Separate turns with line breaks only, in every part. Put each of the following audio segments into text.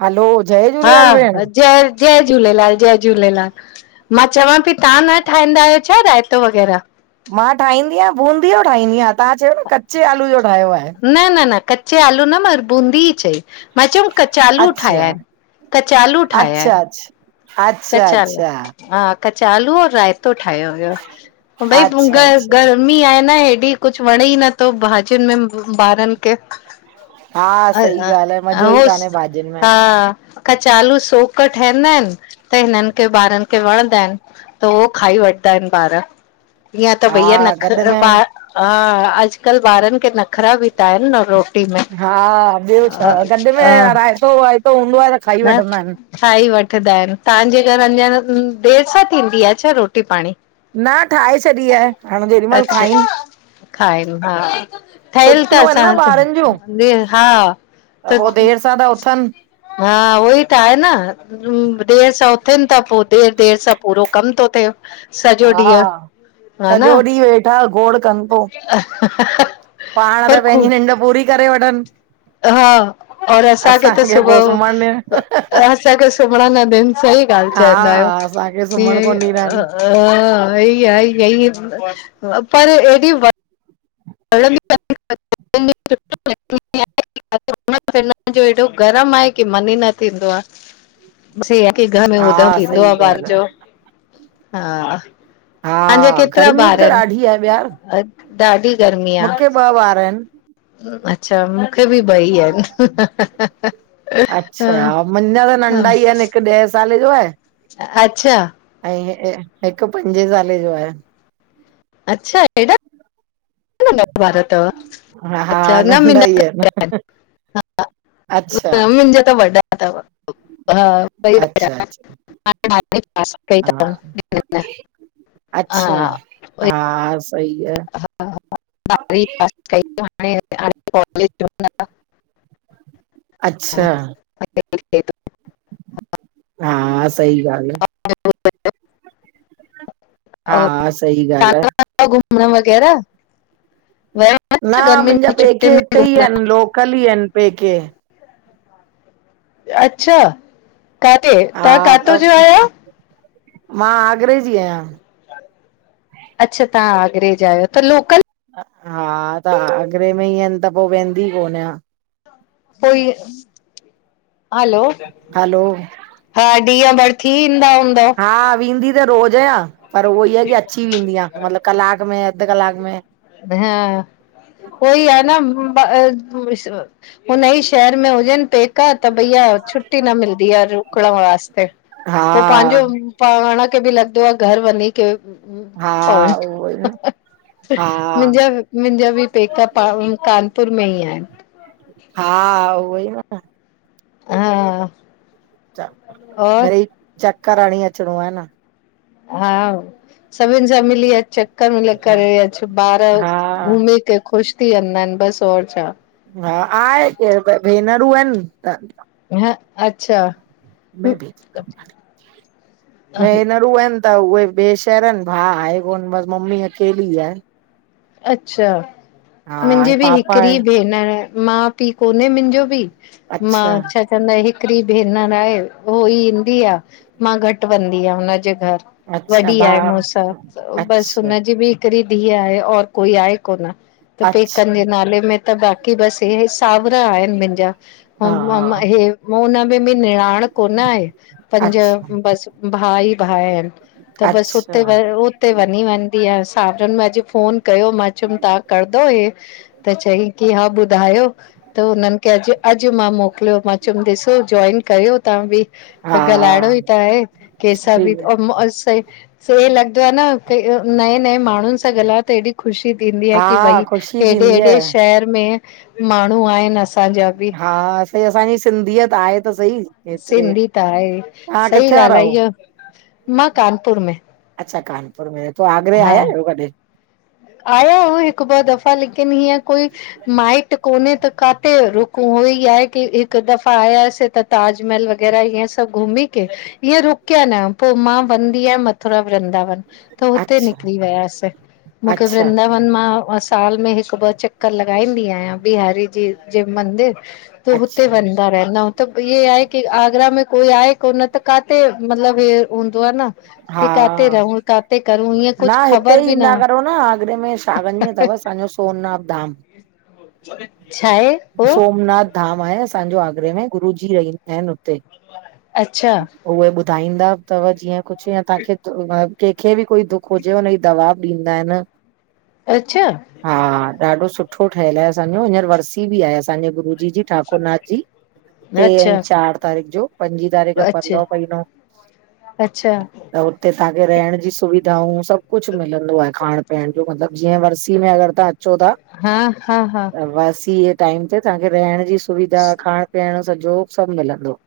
हलो, जय
हा
झूलेलाल भेण।
हय जय झूलेलाल, जय झूलेलाल मां चवां पई तान न ठाईदा आयो छा रायतो वग़ैरह।
मां ठाईदी आयां बूंदीअ ॼो ठाहींदी आयां तां चयो न कचे आलू ॼो ठायो आये।
न-न-न कचे आलू न मर बूंदी ई चई। मां चयम कचालू ठाया
अच्छा,
आयन कचालू ठाया आयन।
अच्छा, अच्छा, अच्छा,
कचालू
अच्छा।
हा। कचालू और रायतो ठायो होयो भई ग
अच्छा, अच्छा,
गर्मी आये ना हेॾी। कुछ वणे ई न थ भाॼियुन में ॿारन खे।
हा
अ
सही ॻाल्हि आहे, मज़ो ई
ऐंस
कान्हे भाॼियुनि में,
हां। कचालू सोक ठईंदा आयन। त हिनन खे ॿारन खे वणंदा आयन त उयो खाई वठंदा आयन ॿार। ईअं त भईया
हा
नख
गॾ
ह
में
अॼकल ॿारन खे नख़रा ॿि ता आयन न रोट
हा ॿयो छा गंंॾ में रायतो-वायतो हूंदो आ त खाई
न
वठंदा आयन।
खाई वठंदा आयन तांॼे घर अञा देर सां थींदी आ छा रोटी पाणी?
न ठाये छॾी आये हाणे जेॾी मल खाइन।
खाइ हा ठयल त
छुटियूं आहिनि न
असां
ॿारनि जूं
हा।
त उयो देर सा उथन।
हा उई त आये न। देरि सां उथन ता पोइ देर-देर सां पो कम थो थिए सॼो
हा
ॾींअ ह ना?
सॼो ॾींहुं वेठा घोड़ कनि पो, पाण त पेंॼी निंड पूरी करे वठन।
हा और असांखे त सुबअ
पो सुम्हण ॾियण,
असांखे। सुमण न ॾिन सई ॻाल चाईंदा आयो
हा असांखे सुम्हण
ईअ।
कोन ॾींदा आहिन।
हा इ आये-आये ई पर हेएॾी। [inaudible] [unintelligible] हेॾो गरम आये की मन ई न थींदो आये। की घर में उधम
हा
थींदो आ
सही
ॿार
ॻाल्हि
ॼो हा।
आ,
तांजा
हा
केतरा
गर्मी बि
ॿार
त
आयन
ॾाढी आहे ॿयार।
ॾाढी गर्मी आ
मूंखे ॿ ॿार आयन।
अच्छा मूंखे ॿि ॿई आयन।
अच्छा मुंॼा त नंढा ई आयन हिक ॾह साल ॼो आये।
अछा
अएं, हिक, हिक पंजे सालें जो आहे।
अच्छा, एॾा नंढ़ा नंढ़ा, ॿार तव?
हा हा
अच्छा, न
नंढा
मुंजा
ई आहिन,
त वॾा एन,
अच्छा
मुंजा त वॾा तव। हा, ॿई वॾा
अच्छा
एन।
अच्छा हा
[unintelligible] हा
अच्छा, हा सही आ,
[unintelligible] में
अच्छा
[inaudible]
हा, सही ॻाल्ह आ।
[inaudible]
हा, सही ॻाल्ह आ।
पेका, घुमण वगैरा, वया?
न, मुंजा पेके हिते ई एन, लोकल ई एन, पेके।
अच्छा, काथे,
हा
तहां काथों
त
ज आयो?
मां, आगरे जी आयां।
अच्छा, तहां आगरे जा आयो, त लोकल
हा, त आगरे में एन, त पो वेंदी कोनयां।
कोई, हलो!
हलो
हा, ॾींह भर थी ईंदा हूंदौ?
हा, वींदी त रोज़ आयां, पर उहोई आ, की अची वेंदी आं, मतलब कलाक में, अध कलाक में।
हा उहोई आ न, हुनई शहर में हुजन, पे का, त भइया छुट्टी न मिलदी आ, रुकण वास्ते,
हा
पो पांजो पाण खे बि लॻदो आ, घर वञी। के,
हा उहो ई न हा
मुंजा मुंजा बि पेका, प कानपुर में ई एन।
हा, उहोई न त।
हा और
मिरई चकर हणी अचणो, आहे न।
हा, सभिन सां मिली अच। त मिली करे अच, ॿार
हा
घुमी करे ख़ुश थी वेंदा इन, बस और छा?
हा, आहे केर, ॿ भेनरूं एन, त
ह अच्छा
मे, बि, भेनरूं एन। त उहे, ॿे शहर एन, भाउ आहे कोन, बस मम्मी अकेली आहे।
अच्छा,
हा
मिंजी
ऐं
बि
पापा
हिकिरी
आहे
भेनर आ। मा पी कोनें मुंजो भी,
अच्छा
मां छा चंदा हिकड़ी भेनर आहे, उहोई ईंदी आ, मां घट वेंदी आं हुनजे घर।
अच्छा
वॾी आहे
भाउ
मूंसां, बस
अच्छा
हुनजी बि हिकड़ी धीअ आए और कोई आए कोन, त पेकन
अच्छा
जे नाले में त, बाक़ी बस हे सावरा आहिन मिंजा।
हा
उनमें बि निराण कोन आए। पंज,
अच्छा
बस भा ई भा एन, त बस
अच्छा
हुते व हुते वञी वंदी आं, सावरन में अज़ फोन कयो मां, मां, चयुम तां करंदौ हे। त चईं कि हा ॿुधायो, त हुनन खे अज़ अज़ मां मोकलियो, मां चियुम ॾिसो जॉइन कयो तां बी।
हा
त ॻाल्हाइणो ई त आहे। केसां
सुठी
बी।
ॻा
से लॻदो आ न कि नए नए माण्हुन सां ॻाल्हाए त हेॾी ख़ुशी थींदी आ कि
हा
भई,
ख़ुशी
हेॾे
थींदी
हेॾे
आहे
शहर में माण्हूं आहिन असांजा बी।
हा, सई असांजी सिंधीयत आहे त सही। हेतिरे
सिंधी त आहे,
तव्हां
सई
किथे जा
ॻाल आ
रहो
ईय, मां कानपुर में।
अच्छा! कानपुर में, त आगरे आया आयो कॾहि?
आयो हूं हिकु ॿ दफ़ा, लेकिन हीअं कोई माइट कोने त काथे रुक उहो ई आहे कि, हिक दफ़ा आयासीं त ताजमहल वग़ैरह ईयं सभ घुमी के इये रुकया न, पो मां वनदी आयां मथुरा वृंदावन।
अच,
निकरी वियास मुंखे वृंदावन मां मां साल में हिक ॿ चक्कर लॻाईंदी आयां, बिहारी जी जे मंदिर। पो हुते
अच्छा
वेंदा रहना, त इये आहे की आगरा में कोई आए कोन त काथे? मतलब हे हूंदो आ न कि,
हा
काथे रहूं काथे? करूं ईअं
न
कुझु
हिते
ख़बर
ई
बि
ईंदा करो न आगरे में शावन में तव असांजो सोमनाथ धाम।
छाऐ?
सोमनाथ धाम आहे असांजो आगरे में, गुरूजी रहींदा इन हुते।
अच्छा
उहे ॿुधाईंदा तव जीअं कुछ या तांखे केंखे बि कोई दुख हुजे जे हुनजी दवा बी ॾींदा आइन।
अच्छा!
हा, ॾाढो सुठो ठहयल आहे असांजो, हींअर वर्सी बी आहे असांजे गुरुजी जी। ठाकुर नाथ जी, टे ऐं
अच्छा
चार तारीख़ जो, पंजी तारीक
अच्छा
पलो पईनो।
अच्छा
त हुते असांखे रहण जी सुविधाऊं, सभ कुछ मिलंदो आहे खाइण पीअण जो, मतलब जीअं वर्सी में अगर तां अचो ता,
हा हा हा
त वर्सीअ जे टाइम ते, तांखे रहण जी सुविधा ऐं खाइण पीअण सजो सभ मिलंदो।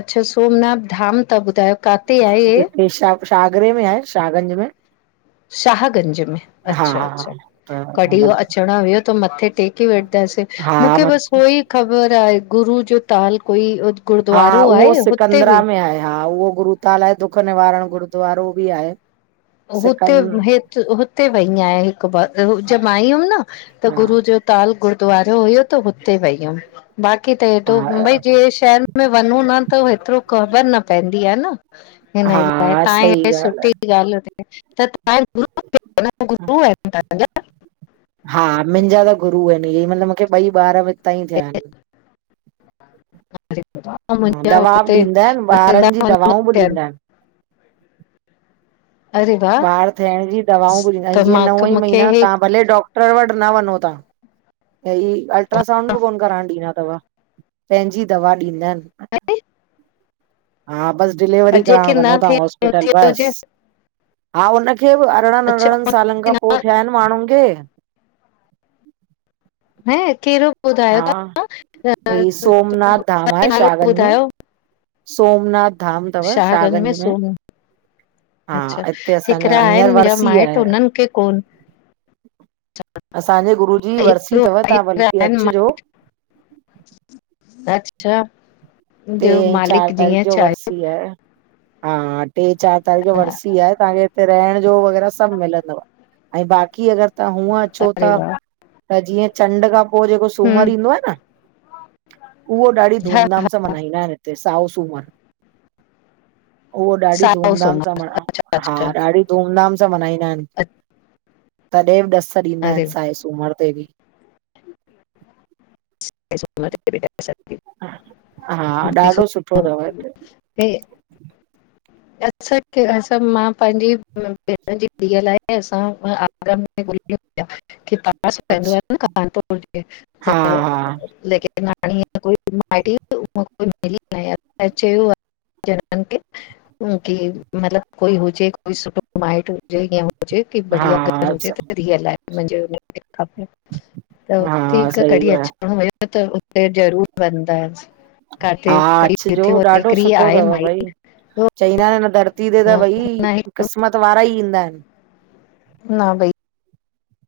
अच्छा, सोमनाथ धाम ता ॿुधायो, काथे आहे इये?
आगरे में आहे। शागंज में।
शाहगंज में,
हा हा
अच्छा-अच्छा,
त
कॾहिं
मतिलबु
अचण वियो त मथे टेक टेके वठदासे, मूंखे
हा
बस उओई ख़बर आहे गुरू जो ताल कोई
हा
गुरुद्वारो
उहो
आहे हुते
सिकंदरा
बि
में आहे, हा उहो गुरूताल आए, दुख निवारण गुरूद्वारो बी आहे।
हुते
सिकन
हेत हुते वई आयां हिक बार, जे मां आई हुयम न, त
हा
गुरू जो ताल गुरुद्वारा हुयो त हुते वई हुयम, बाक़ी त
हा
हेॾो मुंबई जेड़े शहर में में वनू न त हेतरो ख़बर न पैंदी आ न। हिन लाइ,
हा
तां
सही
एॾी
ॻाल्हि
सुठी ॻाल ॿुधाई त
आहे।
[unintelligible]
हा मिंजा त गुरू आहिन इहे, मतलब मूंखे ॿई ॿार हितां ई थिया आहिन। हा, दवा बि ॾींदा आहिनि ॿारनि जी दवाऊं बि ॾींदा
[unintelligible]
आहिनि।
अरे वाह
ॿार थियण जी दवाऊं बी ॾींदा आहिन,
त
जीअं
मां
नव ई
मूंखे
महीना
हे
तव्हां भले डॉक्टर वट न वञो तां। ऐं ई अल्ट्रासाउंड बी कोन कराइण ॾींदा तव, पैंजी दवा ॾींदा आहिन।
[inaudible]
हा, बस डिलीवरी कराइण
जेके
वञो
न
तां
थे
हॉस्पिटल
थियो
बस।
हुजे
हा हुनखे बि अरिड़हनि
अच्छा
अरिड़हनि सालनि खां पोइ थिया आहिनि माण्हुनि खे
हैं केरो
हा, ही सोमनाथ धाम
तव्हां
आहे
नालो
शाहगंज में।
ॿुधायो
सोमनाथ धाम तव शाहगंज में। हा
अच्छा
हिते असांजा हींअर वरसी आहे।
मूंखे कोन
असांजे गुरू जी वरसी
हिकिड़ो
अथव तव्हां
हिकिड़ा
बल्कि
आहिनि
अचिजो।
अच्छा [unintelligible]
टे
जो
ऐं चारि
मालिक
तारीख़
जीअं
जो
चाहे
वरसी आहे। हा टे चारि तारीख़ वरसी आहे तव्हांखे हिते रहण जो वग़ैरह सभु मिलंदो ऐं बाक़ी अगरि तव्हां हूअं अचो
अरे
था
वाह
त जीअं चंड खां पोइ जेको सूमर
हम्म
ईंदो आहे न, उहो ॾाढी
हा
धूम धाम सां मञाईंदा आहिनि हिते साओ सुूमरु। उहो ॾाढी
साओ
धूमधाम सां
सूमर
म,
अच्छा
हा
अच्छा
ॾाढी धूम धाम सां मल्हाईंदा आहिनि। तॾहिं बि ॾस ॾींदा आहिनि
अरे
साए सूमर ते बि।
[unintelligible] बि न [unintelligible]
हा ॾाढो सुठो अथव हिते।
हे [unintelligible] अच्छा के, असां मां पंहिंजी भेण जी धीअ लाइ असां आग में
अछ हा
[unintelligible] मटी उहाई मिली न चयो आहे जननि खे। [unintelligible] हुन खे मतिलब कोई हुजे कोई सुठो माइट हुजे या हुजे कि
हा
बढ़िया घर हुजे
हा
त रियल आहे मुंहिंजे खपे त हुते
हा सही
कॾहिं
ॻाल्हि
अचिणो हुयो त हुते ज़रूर वेंदाह से
हा अचिजो ॾाढो सुठो
आहे
अथव
माई
भई।
तो
चईंदा आहिनि हिन धरती ते त भई
हुन हिकु
क़िस्मत वारा ई ईंदा आहिनि।
न भई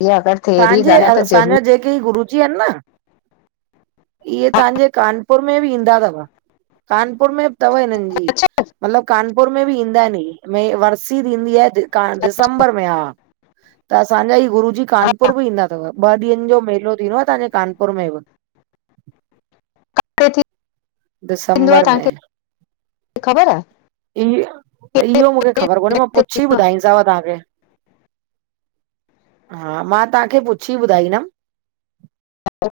इहा अगर
तव्हांजे असांजा जेके ई गुरुजी आहिनि न इहे तव्हांजे कानपुर में बि ईंदा अथव। कानपुर में अथव हिननि जी,
अच्छा
मतलबु कानपुर में बि ईंदा आहिनि इहे। में वरसी थींदी आहे दिसंबर में हा त असांजा ई गुरू जी कान -पुर बि ईंदा अथव ॿ ॾींहनि जो मेलो थींदो आहे तव्हांजे कानपुर में बि।
हफ़्ते थींदो आहे
दिसंबर में।
तव्हांखे ख़बर आ।
इह, इहो मूंखे ख़बर कोन्हे मां
आहे
पुछी ॿुधाईंद -दव तव्हांखे, हा मां तव्हांखे पुछी ॿुधाईंदमि।
ह [unintelligible]